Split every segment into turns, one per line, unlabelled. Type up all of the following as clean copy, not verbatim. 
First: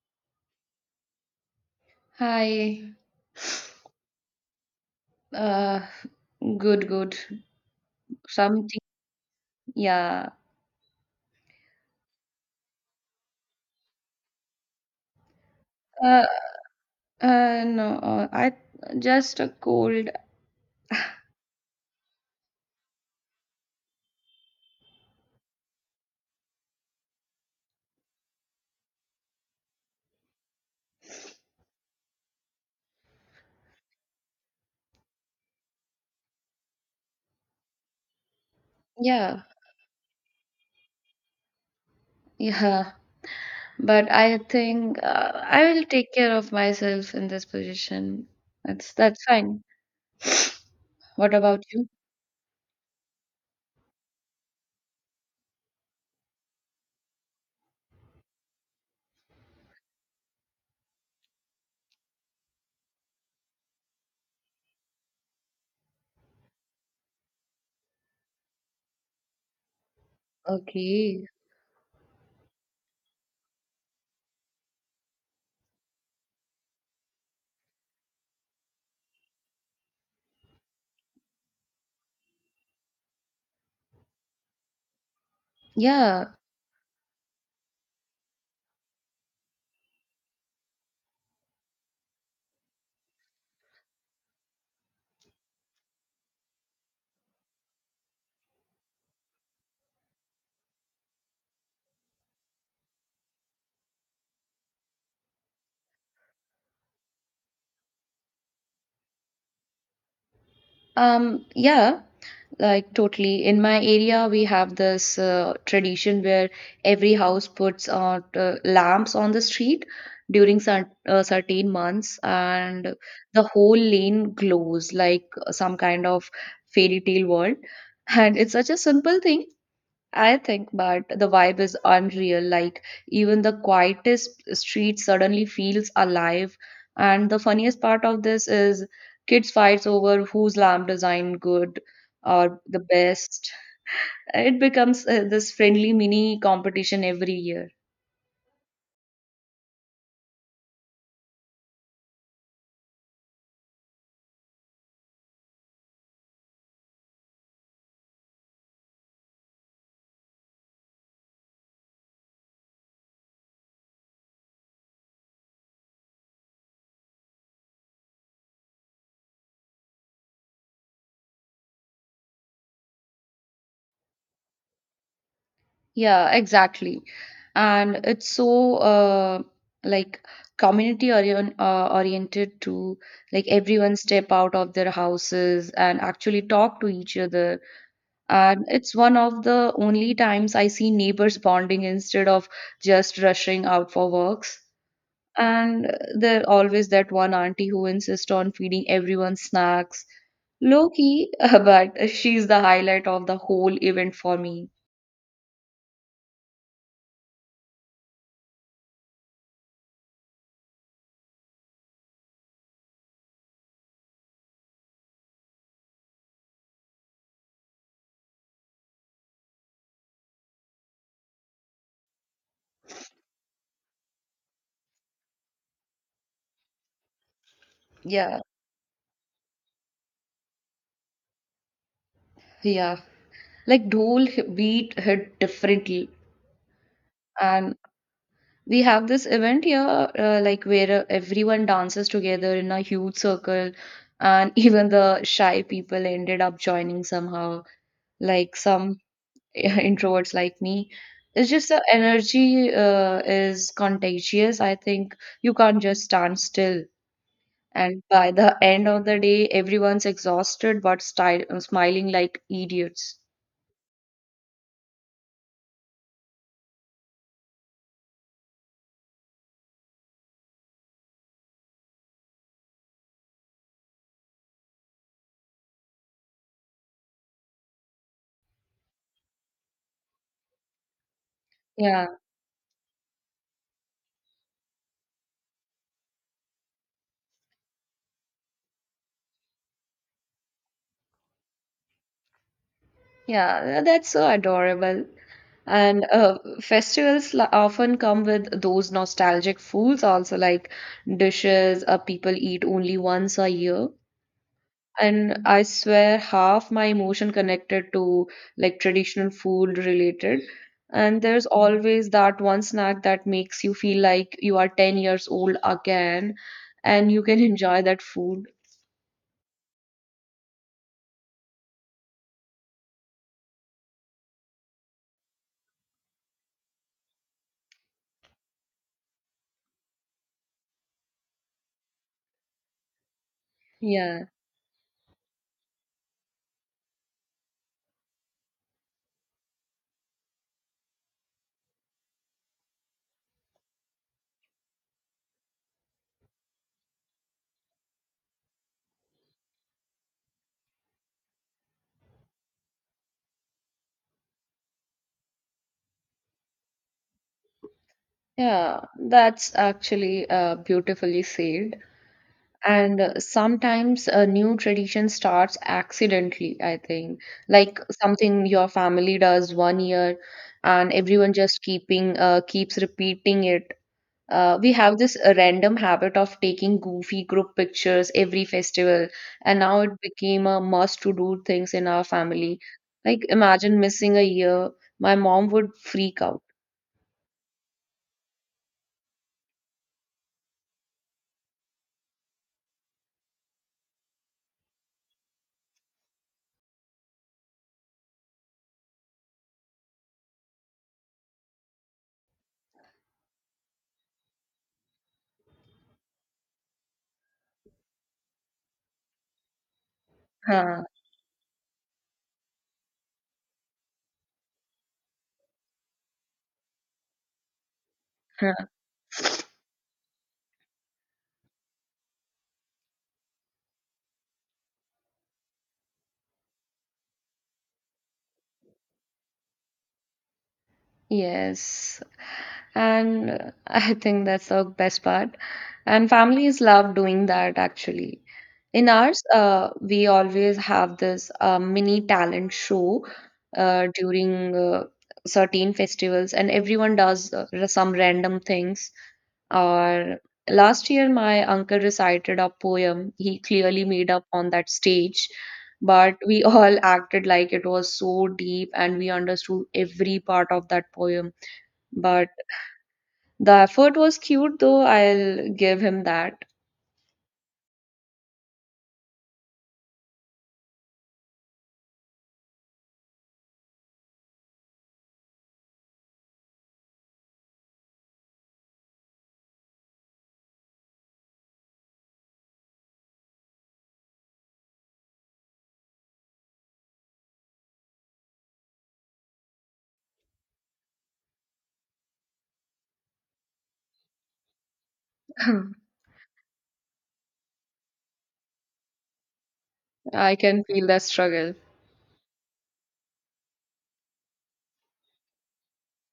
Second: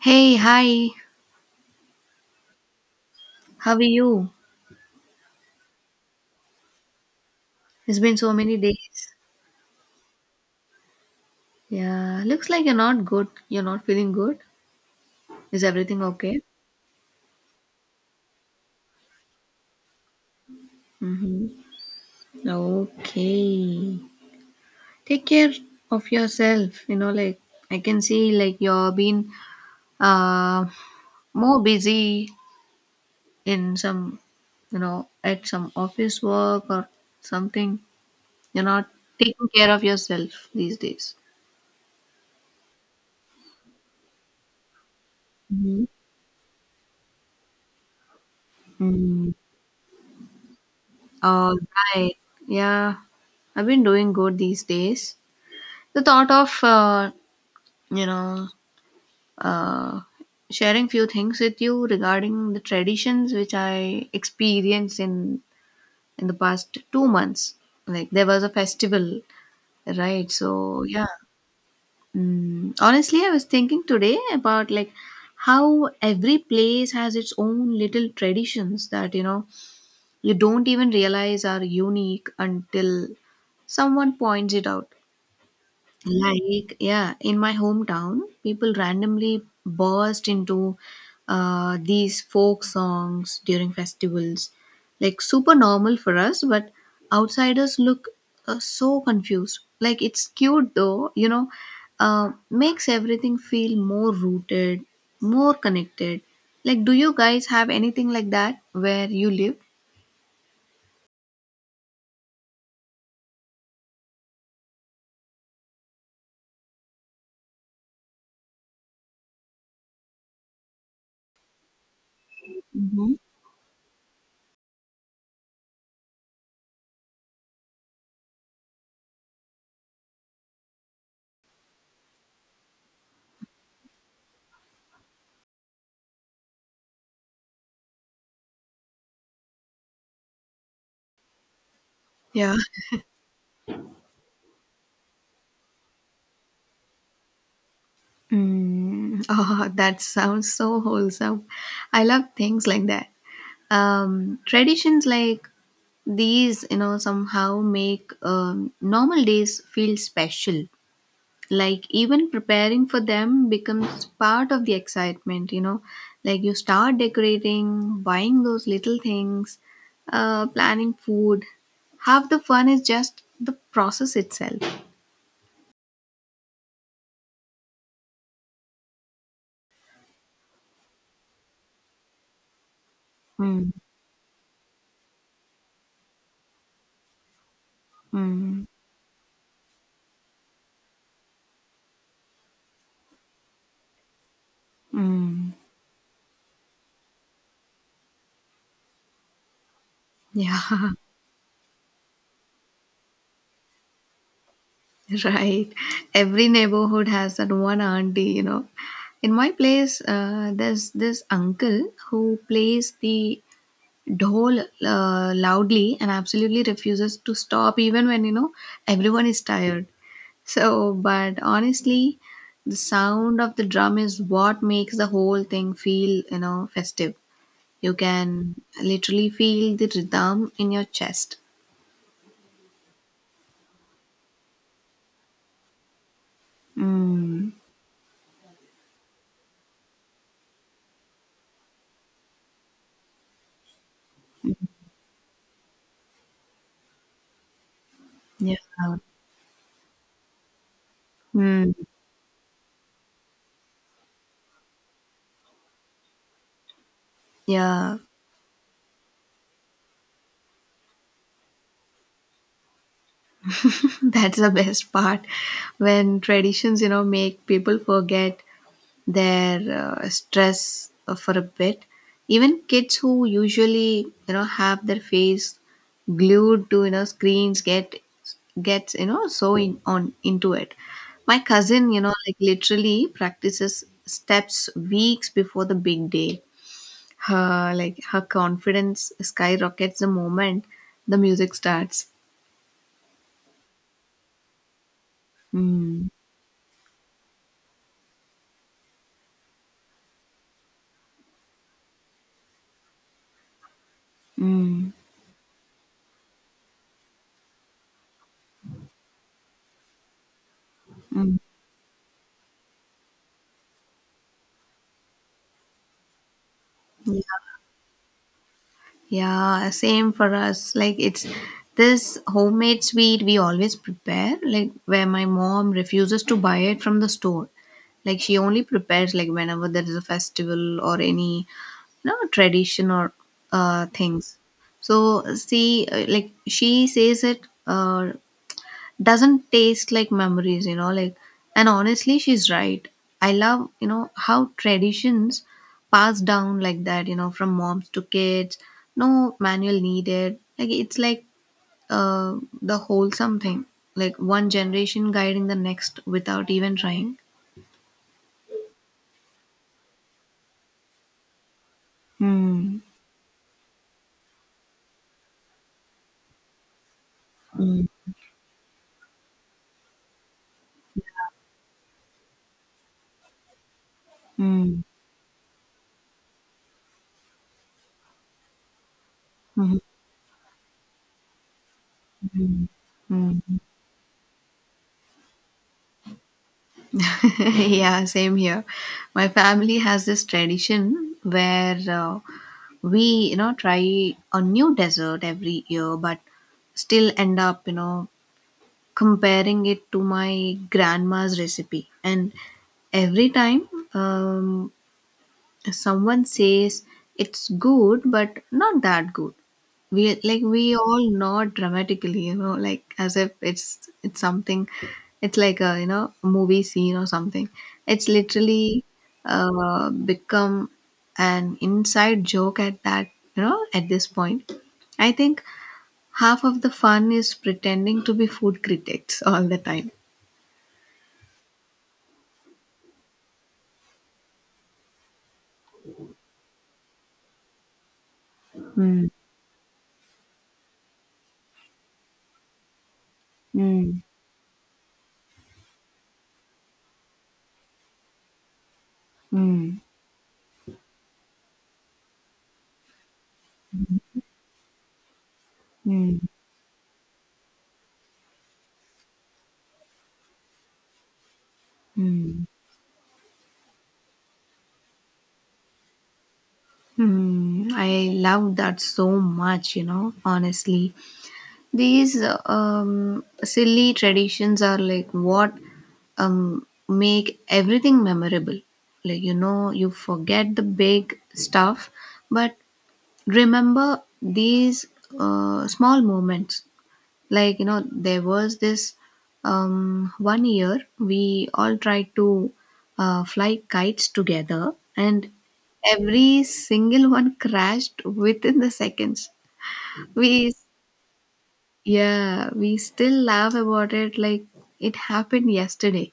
Hey, hi.
Hi.
How are you?
Uh, good, good.
It's been so many
Something,
days.
yeah.
Yeah, looks like you're not good. You're not feeling good. Is everything
Uh,
okay?
no, I just a cold.
Mm-hmm. Okay. Take care of yourself. You know, like I can see like you're being uh more busy in some, you know, at some office work or something. You're not
Yeah,
taking care of yourself these days.
yeah. But I think I
Mm-hmm.
will take care of myself in this position. That's
Mm-hmm.
fine. What
All
about you?
right. Yeah, I've been doing good these days. The thought of, you know, uh, sharing few things with you regarding the traditions which I experienced in the past 2 months. Like there was a festival, right? So yeah.
Okay.
Honestly, I was thinking today about like how every place has its own little traditions that you know you don't even realize are unique until someone points it out.
Yeah.
Like, yeah, in my hometown, people randomly burst into these folk songs during festivals. Like, super normal for us, but outsiders look so confused. Like, it's cute though, makes everything feel more rooted, more connected. Like, do you guys have anything like that where you live?
Yeah. Like totally. In my area, we have this tradition where every house puts out lamps on the street during certain months, and
Hmm.
the whole lane glows like some kind of fairy tale world. And it's such a simple thing, I think, but the vibe is unreal. Like, even the quietest street suddenly feels alive. And the funniest part of this is kids fights over whose lamp design good
Yeah.
or the best. It becomes this friendly mini competition every year.
Mm, oh, that sounds so wholesome. I love things like that. Traditions like these, somehow make normal days feel special. Like even preparing for them becomes part of the excitement. Like you start decorating, buying those little things, planning food. Half the fun is just the process itself.
Yeah, exactly. And it's so like oriented to like
Mm,
everyone step out of their houses and actually talk to each other. And
mm,
it's one of the only times I see neighbors bonding instead of just rushing out for works.
mm.
And there always that one auntie who insists on feeding everyone snacks.
Yeah.
Low key, but she's the highlight of the whole event for me.
Right. Every neighborhood has that one auntie. In my place, there's this uncle who plays the dhol, loudly and absolutely refuses to stop, even when, everyone is tired. So, but honestly, the sound of the drum is what makes the whole thing feel, festive. You
Yeah,
can literally feel the rhythm in your chest.
yeah. Like Dhol beat hit differently.
Mm.
And we have this event here, like where everyone dances together in a huge circle, and even the shy people ended up joining somehow.
Yeah.
Like some introverts like me. It's just
Mm.
the energy is contagious. I think you can't just stand still.
Yeah.
And by the end of the day, everyone's exhausted but style smiling like idiots.
That's the best part when traditions, make people forget their stress for a bit. Even kids who usually, have their face glued to, screens gets, so in, on into it. My cousin,
Yeah,
like literally practices steps weeks before the big day. Her confidence skyrockets the moment the music starts.
yeah, that's so adorable. And
Mm.
often come with those nostalgic foods also, like dishes people eat only once a year. And I swear half my emotion connected to like traditional food related. And
Mm.
there's always that one snack that makes you feel like you are 10 years old again and you can enjoy that food.
Yeah, same for us. Like it's this homemade sweet we always prepare, like where my mom refuses to buy it from the store. Like she only prepares like whenever there is a festival or any, tradition or
Yeah.
things. So see, like she says it. Doesn't taste like memories, like, and honestly, she's right. I love, how traditions pass down like that, from moms to kids. No manual needed, like it's like the wholesome thing. Like one generation guiding the next without even trying.
Yeah, that's actually beautifully said.
Hmm.
And sometimes a new tradition starts accidentally, I think. Like
Mm,
something your family does one year and everyone just keeping keeps repeating it. We
mm,
have this random habit of taking goofy group pictures every festival, and now
mm,
it became a must to do things in our family. Like,
mm.
imagine missing a year, my mom would freak out.
Yeah, same here. My family has this tradition where, we, try a new dessert every year, but still end up, comparing it to my grandma's recipe. And every time, um, someone says it's good but not that good. We, we
Huh,
all nod dramatically, you know, like as if it's something. It's like a, movie scene or something. It's
huh.
literally become an inside joke at that you know at this point. I think half of the fun is pretending to be food critics all the time.
Yes. And I think that's the best part. And families love doing that actually. In
Mm,
ours, we always have this mini talent show
mm,
during certain festivals, and everyone does some random things.
mm,
Or last year, my uncle recited a poem he clearly made up on that stage, but
mm,
we all acted like it was so deep and we understood every part of that poem. But
mm.
the effort was cute though, I'll give him that.
Hmm, I love that so much, honestly. These silly traditions are like what make everything memorable. Like, you forget the big stuff, but remember these small moments. Like, there was this one year we all tried to fly kites together, and every single one crashed within the seconds.
I
We
can feel that struggle.
Yeah, we still laugh about it like it happened yesterday.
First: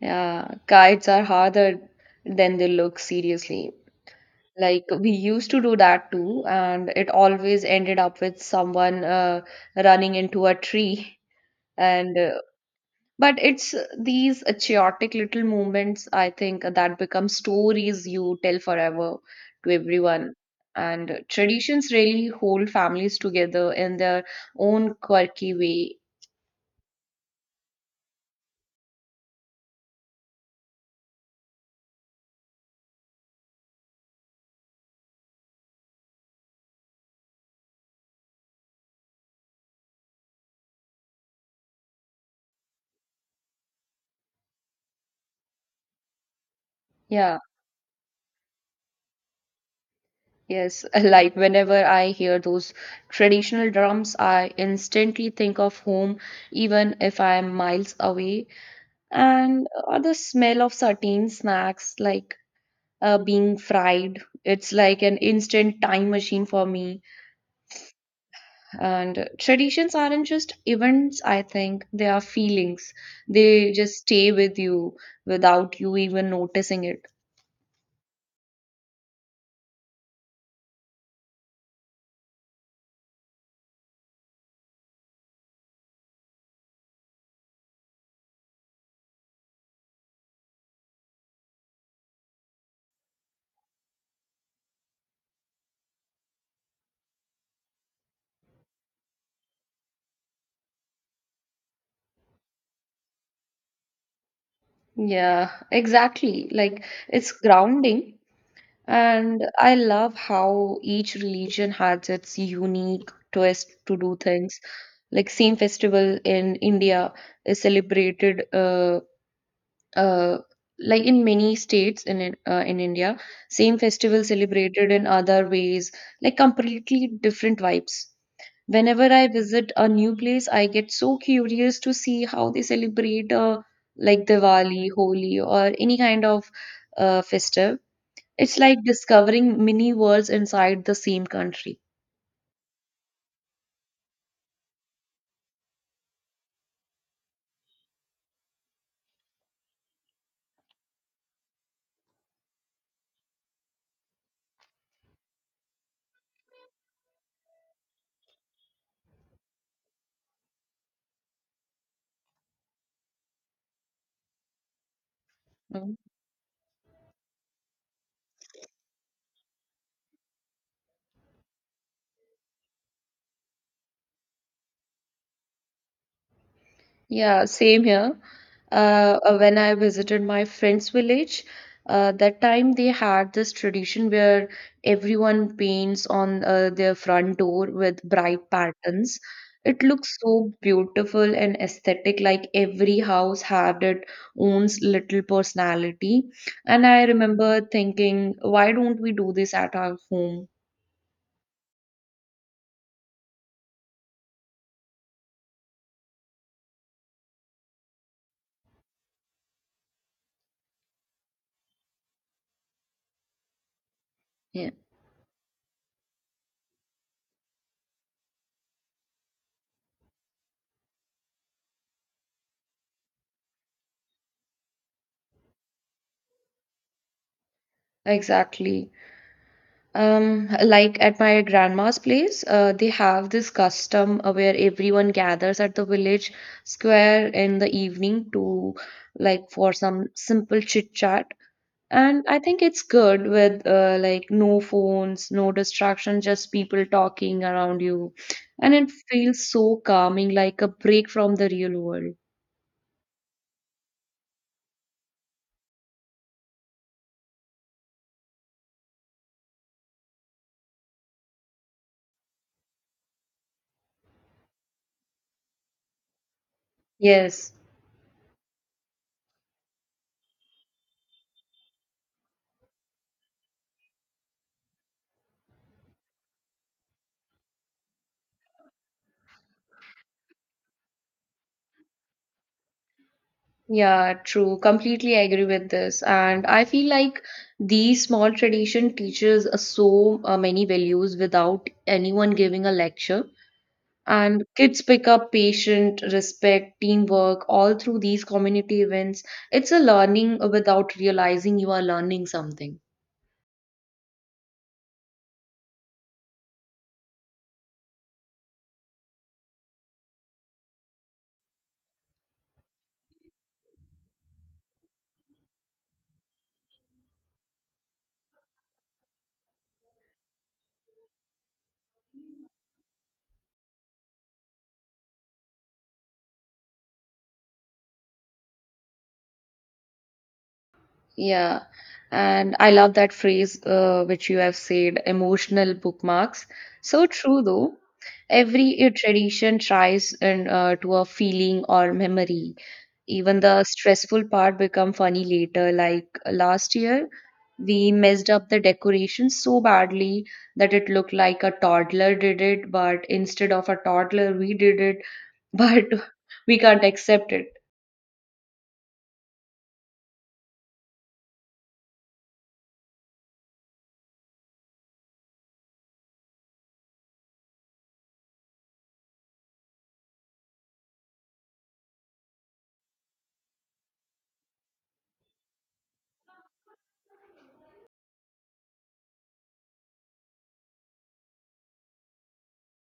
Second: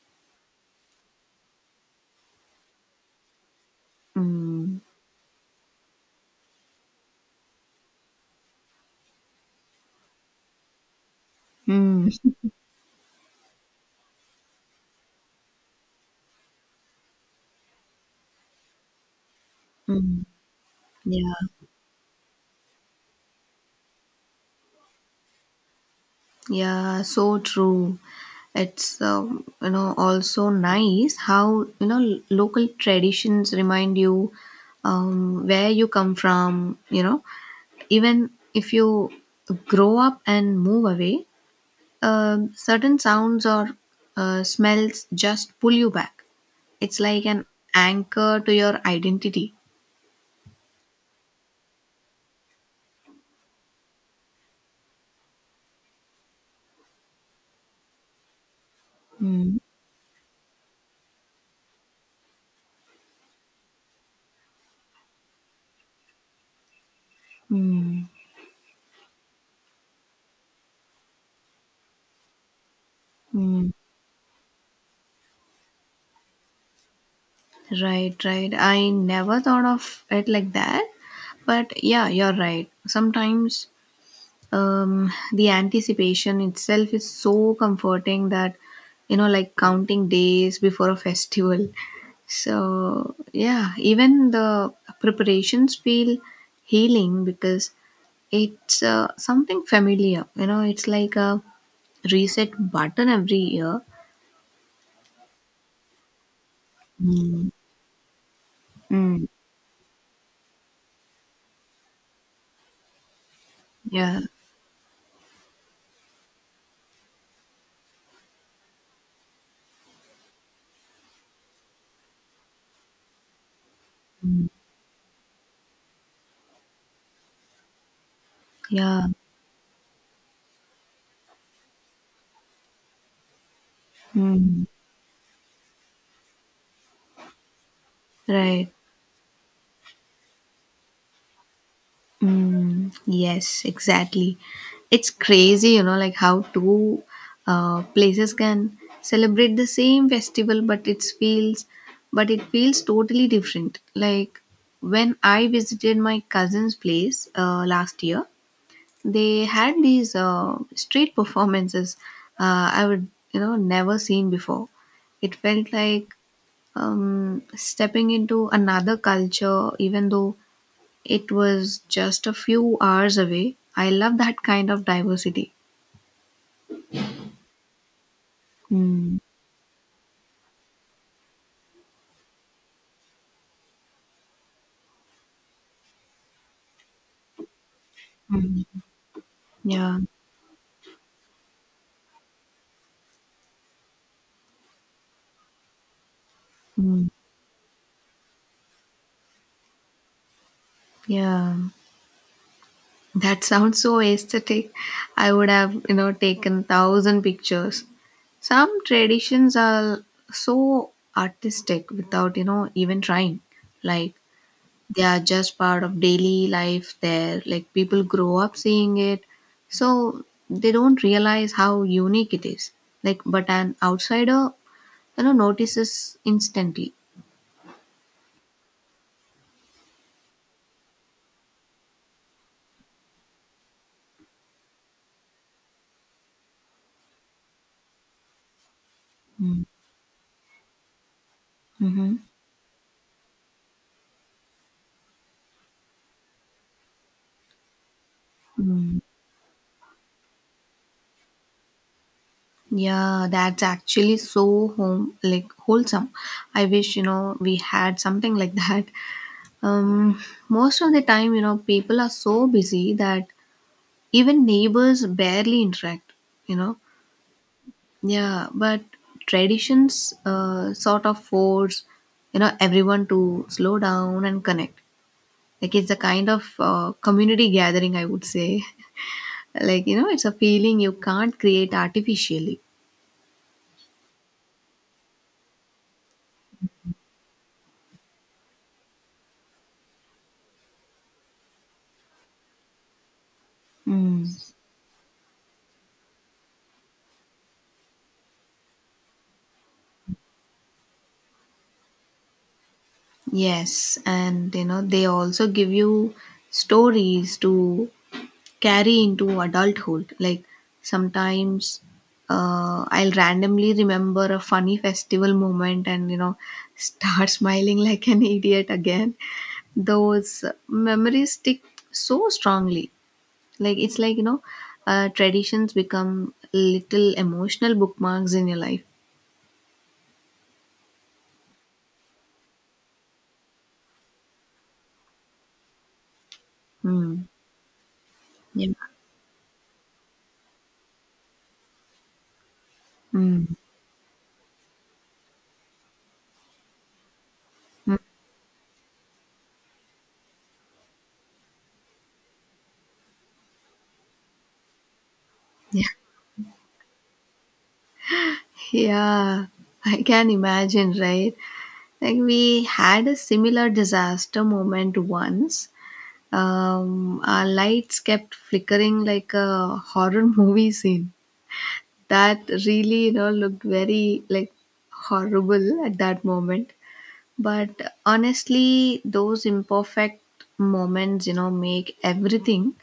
Yeah, kites are harder than they look, seriously.
Mm.
Like we used to do that too, and it always ended up with someone running into a tree.
Mm.
And but it's these chaotic little moments, I think, that become stories you tell forever to
Mm.
everyone. And
Yeah.
traditions really hold families together in their own quirky way.
Yeah, so true. It's, also nice how, l- local traditions remind you, where you come from. Even if you grow up and move away, certain sounds or smells just pull you back. It's like
Yeah,
an anchor to your identity.
yes. Like whenever I hear those traditional drums, I instantly think of home, even if I am miles away.
Mm.
And the smell of certain snacks, like being fried, it's like an instant time machine for me.
Mm.
And traditions aren't just events, I think, they are feelings.
Mm.
They just stay with you without you even noticing it.
Right, right. I never thought of it like that. But yeah, you're right. Sometimes, the anticipation itself is so comforting that, like counting days before a festival. So yeah, even the preparations feel healing because it's something familiar. It's like a reset button every year.
Yeah, exactly. Like it's
Mm.
grounding.
Mm.
And I love how each religion has its unique twist to do
Yeah,
things. Like same festival in India is celebrated uh, like in many states in India, same festival celebrated in other ways, like completely different vibes.
yeah.
Whenever I visit a new place, I get so curious to see how they celebrate like
Mm.
Diwali, Holi, or any kind of festive. It's
Right.
like discovering mini worlds inside the same country.
Mm, yes, exactly. It's crazy, like how two places can celebrate the same festival, but it feels totally different. Like when I visited my cousin's place, last year, they had these street performances, I would, never seen before. It felt
Mm.
like, stepping into another culture, even though it was just a few hours away. I love that kind of diversity.
Yeah, same here.
Mm.
When I visited my friend's village, that time they had this tradition where everyone paints on their front door with bright
Mm.
patterns. It
Yeah.
looks so beautiful and aesthetic, like every house had its own little personality. And I
Mm.
remember thinking, why don't we do this at our home?
Yeah. That sounds so aesthetic. I would have, taken thousand pictures. Some traditions are so artistic without, even trying. Like
Yeah,
they are just part of daily life there. Like people grow up seeing it. So they don't realize how unique it is. Like, but an outsider, notices instantly.
exactly. Like at my grandma's place, they have this custom where everyone gathers at the village square in the evening to like
Mm,
for some simple chit chat.
mhm.
And I think it's good with like no phones, no distraction, just people talking around you. And it
Mm.
feels so calming, like a break from the real world.
Yeah, that's actually so home like wholesome. I wish, we had something like that. Um, Most of the time, people are so busy that even neighbors barely interact, you know.
Yes.
Yeah, but traditions, sort of force, everyone to slow down and connect. Like it's a kind of community gathering, I would say. Like, it's a feeling you can't create artificially.
Yeah, true. Completely agree with this. And I feel like these small tradition teaches us so many values without anyone giving a lecture.
Mm.
And kids pick up patient, respect, teamwork all through these community events. It's a learning without realizing you are learning something.
Yes, and, they also give you stories to carry into adulthood. Like sometimes, I'll randomly remember a funny festival moment and, start smiling like an idiot again. Those memories stick so strongly. Like it's like, traditions become little emotional bookmarks in your life.
Yeah, and I love that phrase which you have said, emotional bookmarks. So
Hmm.
true, though.
Yeah.
Every tradition tries and to a feeling or memory. Even
Mm.
the stressful part become funny later. Like last year, we
Mm.
messed up the decoration so badly that it looked like a toddler did it, but instead of a toddler, we did it.
Yeah.
But we can't accept it.
Yeah. I can imagine, right? Like we had a similar disaster moment once. Our lights kept flickering like a horror movie scene. That really, looked very like horrible at that moment. But honestly, those imperfect moments, make everything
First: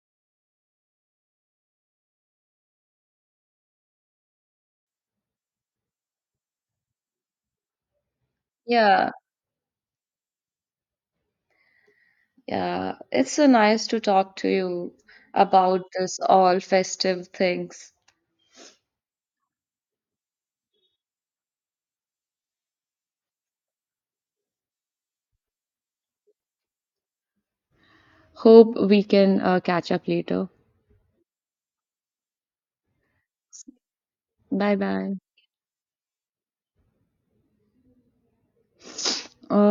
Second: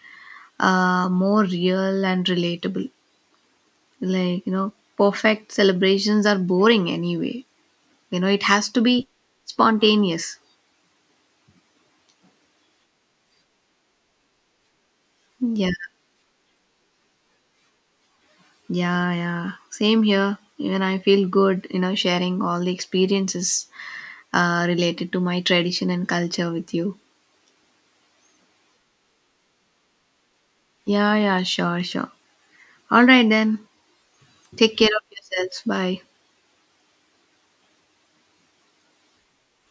more real and relatable. Like, perfect celebrations are boring anyway. It has to be
Yeah.
spontaneous.
Yeah, it's so nice to talk to you
Yeah,
about this all festive things.
yeah, yeah, same here. Even I feel good, sharing all the experiences related to my tradition and culture with you.
Hope we can catch up later.
Yeah, yeah, sure, sure. All right, then.
Bye
Take care of
bye.
yourselves. Bye.
Uh,